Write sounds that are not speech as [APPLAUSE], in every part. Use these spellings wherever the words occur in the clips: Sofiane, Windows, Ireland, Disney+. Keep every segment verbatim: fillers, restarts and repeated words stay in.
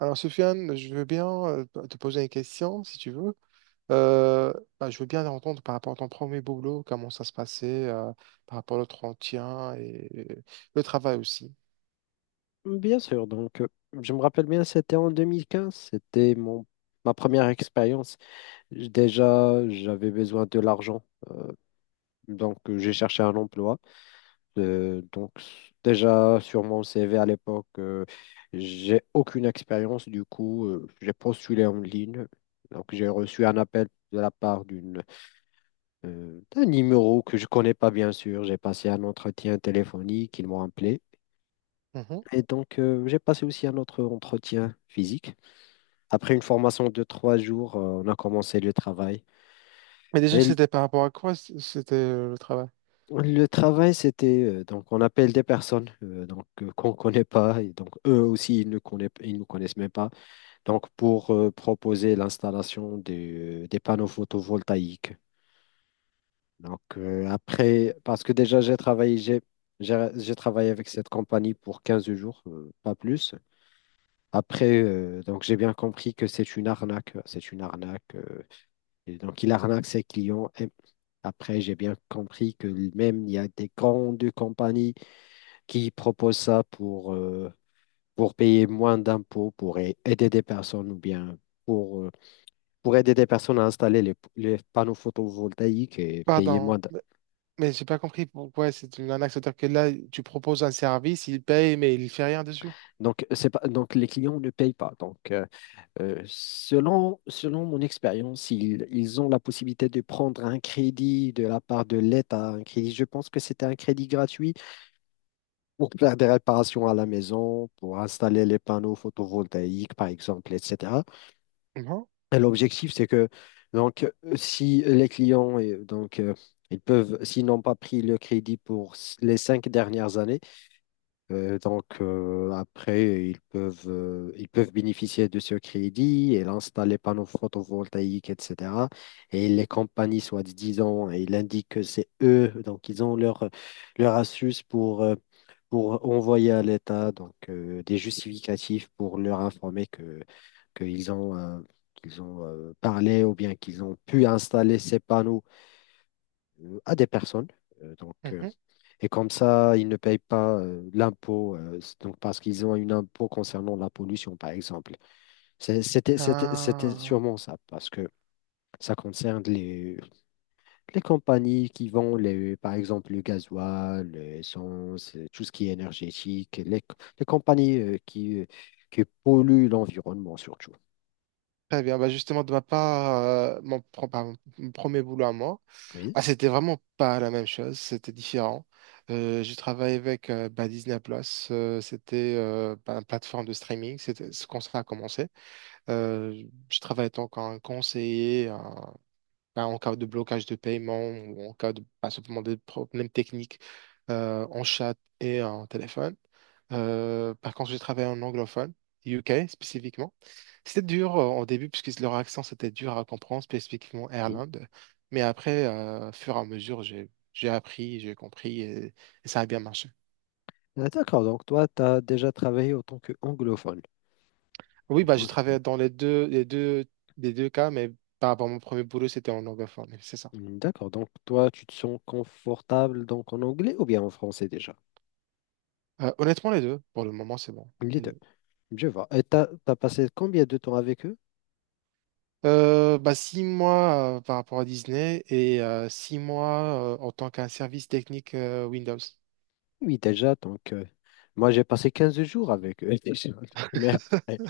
Alors, Sofiane, je veux bien euh, te poser une question, si tu veux. Euh, bah, je veux bien entendre par rapport à ton premier boulot, comment ça se passait, euh, par rapport à l'entretien et et le travail aussi. Bien sûr. Donc euh, je me rappelle bien, c'était en deux mille quinze, c'était mon ma première expérience. J- Déjà, j'avais besoin de l'argent, donc euh, j'ai cherché un emploi. Euh, donc s- déjà sur mon C V à l'époque, euh, j'ai aucune expérience, du coup euh, j'ai postulé en ligne. Donc j'ai reçu un appel de la part d'une euh, d'un numéro que je connais pas, bien sûr. J'ai passé un entretien téléphonique, ils m'ont appelé. Mhm. Et donc, euh, j'ai passé aussi un autre entretien physique. Après une formation de trois jours, euh, on a commencé le travail. Mais Et déjà, l- c'était par rapport à quoi c- c'était euh, le travail? le travail, c'était, euh, donc, on appelle des personnes euh, donc, euh, qu'on ne connaît pas. Et donc, eux aussi, ils ne connaissent, ils nous connaissent même pas. Donc, pour euh, proposer l'installation des, des panneaux photovoltaïques. Donc, euh, après, parce que déjà, j'ai travaillé, j'ai, j'ai j'ai travaillé avec cette compagnie pour quinze jours, euh, pas plus. Après, euh, donc j'ai bien compris que c'est une arnaque. euh, C'est une arnaque. euh, et donc, il arnaque ses clients. Et après, j'ai bien compris que même il y a des grandes compagnies qui proposent ça pour, euh, pour payer moins d'impôts, pour a- aider des personnes ou bien pour, euh, pour aider des personnes à installer les, les panneaux photovoltaïques et payer Pardon, moins d'impôts. mais mais j'ai pas compris pourquoi c'est une arnaque. C'est-à-dire que là, tu proposes un service, il paye, mais il fait rien dessus. Donc, c'est pas, donc, les clients ne payent pas. Donc, euh, Euh, selon, selon mon expérience, ils, ils ont la possibilité de prendre un crédit de la part de l'État, un crédit, je pense que c'était un crédit gratuit pour faire des réparations à la maison, pour installer les panneaux photovoltaïques, par exemple, et cetera. Non? Et l'objectif, c'est que donc, euh, si les clients, euh, donc, euh, ils peuvent, s'ils n'ont pas pris le crédit pour s- les cinq dernières années, euh, donc, euh, après, ils peuvent, euh, ils peuvent bénéficier de ce crédit et installer panneaux photovoltaïques, et cetera. Et les compagnies, soit disant, ils indiquent que c'est eux, donc ils ont leur, leur astuce pour, euh, pour envoyer à l'État donc, euh, des justificatifs pour leur informer que, qu'ils ont, euh, qu'ils ont, euh, parlé ou bien qu'ils ont pu installer ces panneaux euh, à des personnes. Euh, donc, euh, Mhm. et comme ça, ils ne payent pas euh, l'impôt, euh, c- donc parce qu'ils ont une impôt concernant la pollution, par exemple. C'est- C'était, c'était, c'était Ah, sûrement ça, parce que ça concerne les, les compagnies qui vendent, les, par exemple, le gasoil, l'essence, euh, tout ce qui est énergétique, les, les compagnies euh, qui, euh, qui polluent l'environnement surtout. très bien. Bah justement, de ma part, euh, mon, pro- pardon, mon premier boulot à moi, Oui, ah, c'était vraiment pas la même chose, c'était différent. Euh, j'ai travaillé avec euh, bah, Disney+, Plus, euh, c'était euh, bah, une plateforme de streaming, c'était ce qu'on ça a commencé. Euh, je travaillais en tant qu'un conseiller, bah, en cas de blocage de paiement ou en cas de bah, simplement des problèmes techniques euh, en chat et en téléphone. Euh, par contre, j'ai travaillé en anglophone, U K spécifiquement. C'était dur euh, au début puisque leur accent c'était dur à comprendre, spécifiquement oui. Ireland. Mais après, euh, au fur et à mesure, j'ai j'ai appris, j'ai compris et, et ça a bien marché. Ah, d'accord, donc toi, tu as déjà travaillé en tant qu'anglophone. Oui, Je bah, j'ai pense. travaillé dans les deux, les deux, les deux cas, mais par rapport à mon premier boulot, c'était en anglophone. C'est ça. Mmh, d'accord, donc toi, tu te sens confortable donc en anglais ou bien en français déjà? Euh, honnêtement, les deux, pour le moment, c'est bon. Les deux. Je vois. Et t'as, t'as passé combien de temps avec eux? Euh, bah, six mois euh, par rapport à Disney et euh, six mois euh, en tant qu'un service technique euh, Windows. Oui, déjà, donc euh, Moi j'ai passé quinze jours avec eux déjà. [LAUGHS] Mais après,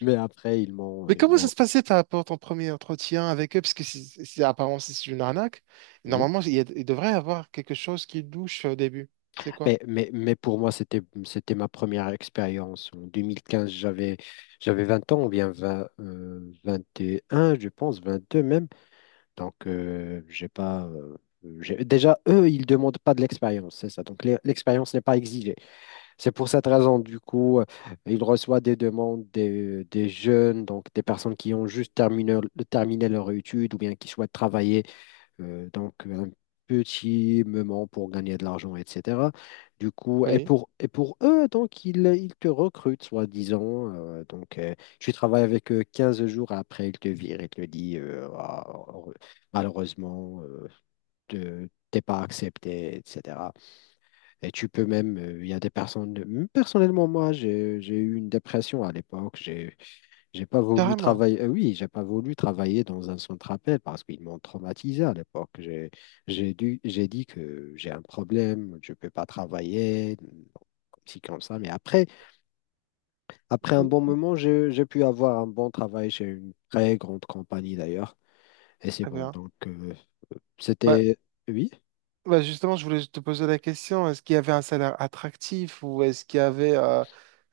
mais après ils m'ont Mais ils comment ça m'ont se passait par rapport à ton premier entretien avec eux? Parce que c'est c'est- apparemment c'est une arnaque. oui. Normalement, il, y a- il devrait y avoir quelque chose qui douche euh, au début. C'est quoi? Mais, mais, mais pour moi, c'était c'était ma première expérience. En deux mille quinze, j'avais j'avais 20 ans ou bien vingt, euh, vingt et un, je pense, vingt-deux même. Donc, euh, j'ai pas. Euh, j'ai- Déjà, eux, ils ne demandent pas de l'expérience, c'est ça. Donc, l'e- l'expérience n'est pas exigée. C'est pour cette raison, du coup, euh, ils reçoivent des demandes des, des jeunes, donc des personnes qui ont juste terminé, terminé leur étude ou bien qui souhaitent travailler euh, donc, un petit moment pour gagner de l'argent, et cetera. Du coup, et Oui. pour, et pour eux, donc, ils, ils te recrutent, soi-disant. Euh, donc, euh, tu travailles avec eux 15 jours après, ils te virent, ils te disent, euh, Ah, heureux- malheureusement, euh, te- t'es pas accepté, et cetera. Et tu peux même, euh, il y a des personnes, personnellement, moi, j'ai, j'ai eu une dépression à l'époque. J'ai j'ai pas voulu Carrément. travailler, euh, oui, j'ai pas voulu travailler dans un centre appel parce qu'ils m'ont traumatisé à l'époque. J'ai, j'ai dû, j'ai dit que j'ai un problème, je peux pas travailler, comme ci, comme ça. Mais après, après un bon Mm. moment, j'ai, j'ai pu avoir un bon travail chez une très grande compagnie d'ailleurs. Et c'est Très bon. bien. Donc, euh, Bah, c'était, oui. bah, justement, je voulais te poser la question, est-ce qu'il y avait un salaire attractif ou est-ce qu'il y avait euh,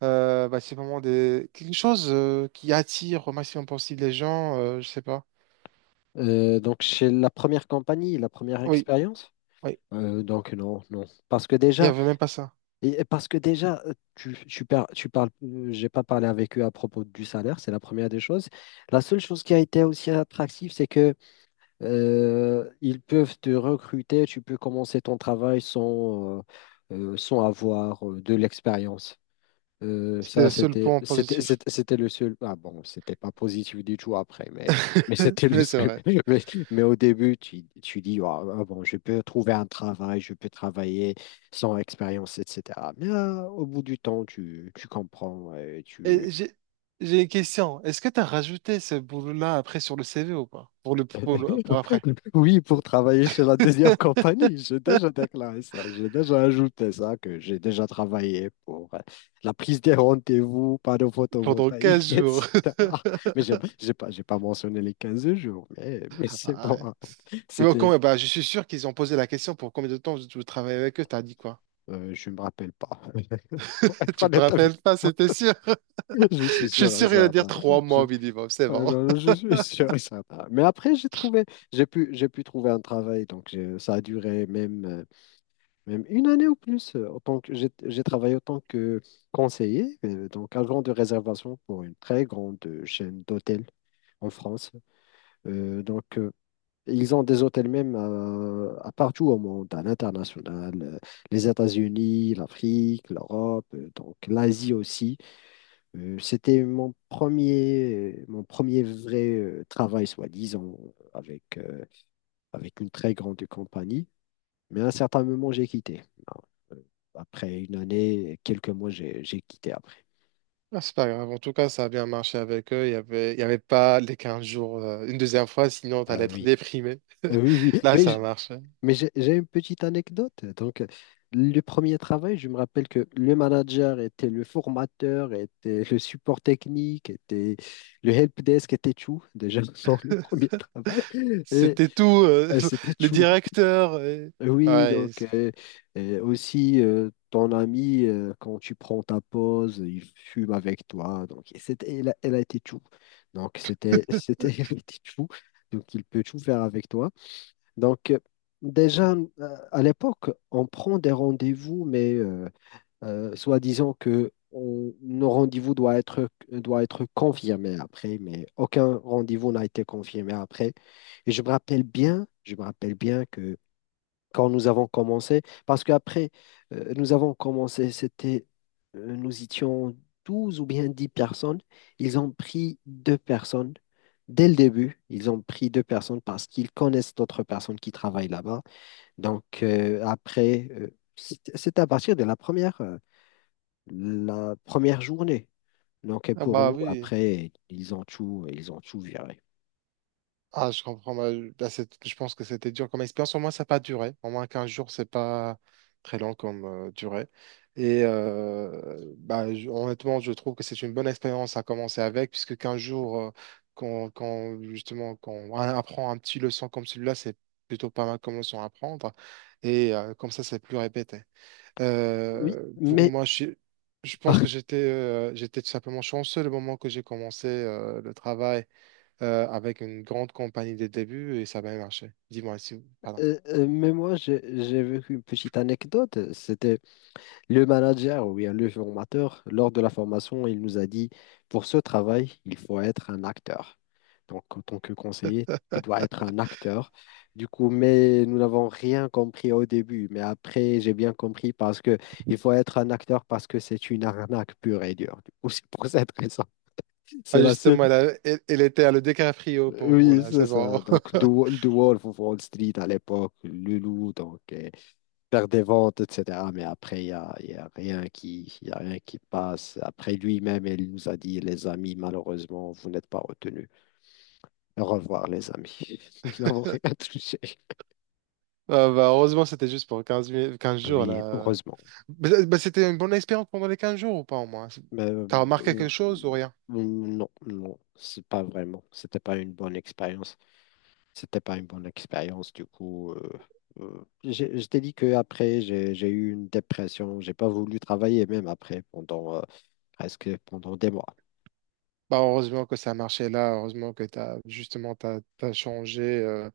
euh, bah, c'est vraiment des... quelque chose euh, qui attire au maximum possible les gens, euh, je sais pas. Euh, donc, chez la première compagnie, la première Oui. expérience, Ouais, euh, donc non, non. Parce que il n'y déjà, avait même pas ça. Et et parce que déjà, euh, tu, tu, par- tu parles, euh, j'ai pas parlé avec eux à propos du salaire, c'est la première des choses. La seule chose qui a été aussi attractive, c'est que euh, ils peuvent te recruter, tu peux commencer ton travail sans, euh, euh, sans avoir euh, de l'expérience. Euh, C'était ça, le seul c'était, point c'était, positif. c'était c'était le seul. Ah bon, c'était pas positif du tout après, mais, mais [LAUGHS] c'était le Mais c'est seul. vrai. [LAUGHS] Mais, mais au début, tu, tu dis, ah ah bon, je peux trouver un travail, je peux travailler sans expérience, et cetera. Mais ah, au bout du temps, tu, tu comprends, et Et tu, j'ai j'ai une question. Est-ce que tu as rajouté ce boulot-là après sur le C V ou pas? Pour le, pour le- pour après. [LAUGHS] oui, pour travailler chez la deuxième compagnie, j'ai déjà [LAUGHS] déclaré ça, j'ai déjà ajouté ça, que j'ai déjà travaillé pour euh, la prise des rendez-vous, panneaux Pendant photovoltaïques, [LAUGHS] quinze jours. et cetera. Mais j'ai j'ai pas, j'ai pas mentionné les quinze jours, mais, mais [LAUGHS] c'est Ah bon, ouais. hein. Mais au c'était, con- bah, je suis sûr qu'ils ont posé la question pour combien de temps vous vous travaillez avec eux, t'as dit quoi? euh, je me rappelle pas, [LAUGHS] pour [LAUGHS] être Tu te honnête avec rappelles pas, c'était sûr. [LAUGHS] vous, je suis Je suis sûr et sûr qu'il va dire certain, trois je, mois au minimum, c'est euh, bon. non, non, [LAUGHS] je suis sûr et certain. Mais après, j'ai trouvé, j'ai pu, j'ai pu trouver un travail, donc j'ai- ça a duré même. euh, Même une année ou plus. euh, En tant que j'ai j'ai travaillé en tant que conseiller, euh, donc agent de réservation pour une très grande euh, chaîne d'hôtels en France. Euh, donc euh, Ils ont des hôtels même à, à partout au monde, à l'international, euh, les États-Unis, l'Afrique, l'Europe, euh, donc l'Asie aussi. Euh, c'était mon premier mon premier vrai euh, travail, soi-disant, avec euh, avec une très grande compagnie. Mais à un certain moment, j'ai quitté. Euh, Après une année, quelques mois, j'ai j'ai quitté après. Ah, c'est pas grave, en tout cas, ça a bien marché avec eux. Il y avait, il y avait pas les quinze jours, euh, une deuxième fois, sinon Ah t'allais être oui. déprimé. Euh, Oui, oui, [LAUGHS] Là, mais ça j- marche. mais j'ai j'ai une petite anecdote. Donc, euh, le premier travail, je me rappelle que le manager était le formateur, était le support technique, était le help desk, était tout déjà [LAUGHS] dans le premier travail. Et C'était tout, euh, euh, C'était [LAUGHS] le tout. directeur. Et Euh, Oui, ouais, donc euh, euh, aussi euh, ton ami, euh, quand tu prends ta pause, il fume avec toi. Donc, et c'était, elle a, elle a été tout. Donc, c'était, [LAUGHS] c'était, elle a été tout. Donc, il peut tout faire avec toi. Donc, euh, déjà, euh, à l'époque, on prend des rendez-vous, mais euh, euh, soi-disant que on- nos rendez-vous doivent être, doit être confirmés après, mais aucun rendez-vous n'a été confirmé après. Et je me rappelle bien, je me rappelle bien quand nous avons commencé, parce qu'après, euh, nous avons commencé, c'était, euh, nous étions douze ou bien dix personnes. Ils ont pris deux personnes. Dès le début, ils ont pris deux personnes parce qu'ils connaissent d'autres personnes qui travaillent là-bas. Donc, euh, après, euh, c'est c'est à partir de la première, euh, la première journée. Donc, et [LAUGHS] ah pour bah nous, oui. après, ils ont tout, ils ont tout viré. Ah, je comprends. Bah, je bah, c'est- je pense que c'était dur comme expérience. Au moins, ça n'a pas duré. Au moins, quinze jours, c'est pas très long comme euh, durée. Et euh, bah, je- honnêtement, je trouve que c'est une bonne expérience à commencer avec, puisque quinze jours, euh, quand, quand, justement, quand on apprend un petit leçon comme celui-là, c'est plutôt pas mal comme leçon à apprendre. Et euh, comme ça, c'est plus répété. Oui, Euh, pour mais, moi, je, suis- Je [LAUGHS] pense par- que j'étais euh, j'étais tout simplement chanceux le moment que j'ai commencé euh, le travail euh, avec une grande compagnie de début et ça a bien marché. Dis-moi si, pardon. euh, euh, mais moi, j'ai j'ai vécu une petite anecdote. C'était Le manager, oui, le formateur, lors de la formation, il nous a dit, pour ce travail, il faut être un acteur. Donc, en tant que conseiller, tu dois être un acteur. Du coup, mais nous n'avons rien compris au début, mais après, j'ai bien compris parce que il faut être un acteur parce que c'est une arnaque pure et dure. Du coup, [LAUGHS] c'est pour cette raison. C'est Ah, la seule. justement, elle, a- elle, elle était à le décaprio pour vous, Oui, là, c'est c'est bon. ça. Donc, The Wo- The Wolf of Wall Street à l'époque, le loup, donc, euh, faire des ventes, et cetera. Mais après, il n'y a, il y a rien qui, il y a rien qui passe. Après, lui-même, il nous a dit, les amis, malheureusement, vous n'êtes pas retenus. Au revoir, les amis. [LAUGHS] Nous n'avons rien [LAUGHS] touché. Ah, bah, heureusement, c'était juste pour quinze mi- quinze Ah jours, oui, là. heureusement. Bah, bah, c'était une bonne expérience pendant les quinze jours ou pas au moins? C'est- Mais euh, t'as remarqué euh, quelque chose ou rien? non, non, c'est pas vraiment. C'était pas une bonne expérience. C'était pas une bonne expérience, du coup. euh, euh, j'ai- Je t'ai dit qu'après, j'ai j'ai eu une dépression. J'ai pas voulu travailler même après pendant euh, presque pendant des mois. Bah, heureusement que ça a marché là, heureusement que t'as justement t'as, t'as changé. euh,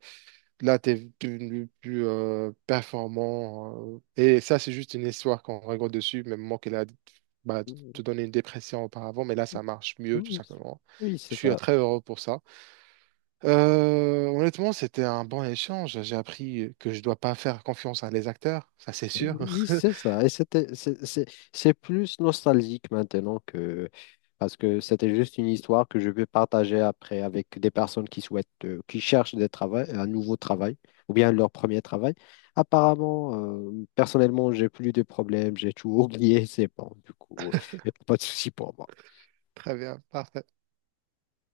Là, tu es plus, plus, euh, performant. Euh, et ça, c'est juste une histoire qu'on rigole dessus, même moi qu'elle a bah, te donné une dépression auparavant, mais là, ça marche mieux, tout Oui, simplement. oui, Je c'est suis euh, ça. très heureux pour ça. Euh, honnêtement, c'était un bon échange. J'ai appris que je dois pas faire confiance à les acteurs, ça c'est Oui, sûr. oui, [LAUGHS] c'est ça. Et c'était, c'est c'est- c'est plus nostalgique maintenant que... Parce que c'était juste une histoire que je veux partager après avec des personnes qui souhaitent, euh, qui cherchent des travail, un nouveau travail ou bien leur premier travail. Apparemment, euh, personnellement, j'ai plus de problèmes, j'ai tout [LAUGHS] oublié, c'est bon. Du coup, [LAUGHS] pas de souci pour moi. Très bien, parfait.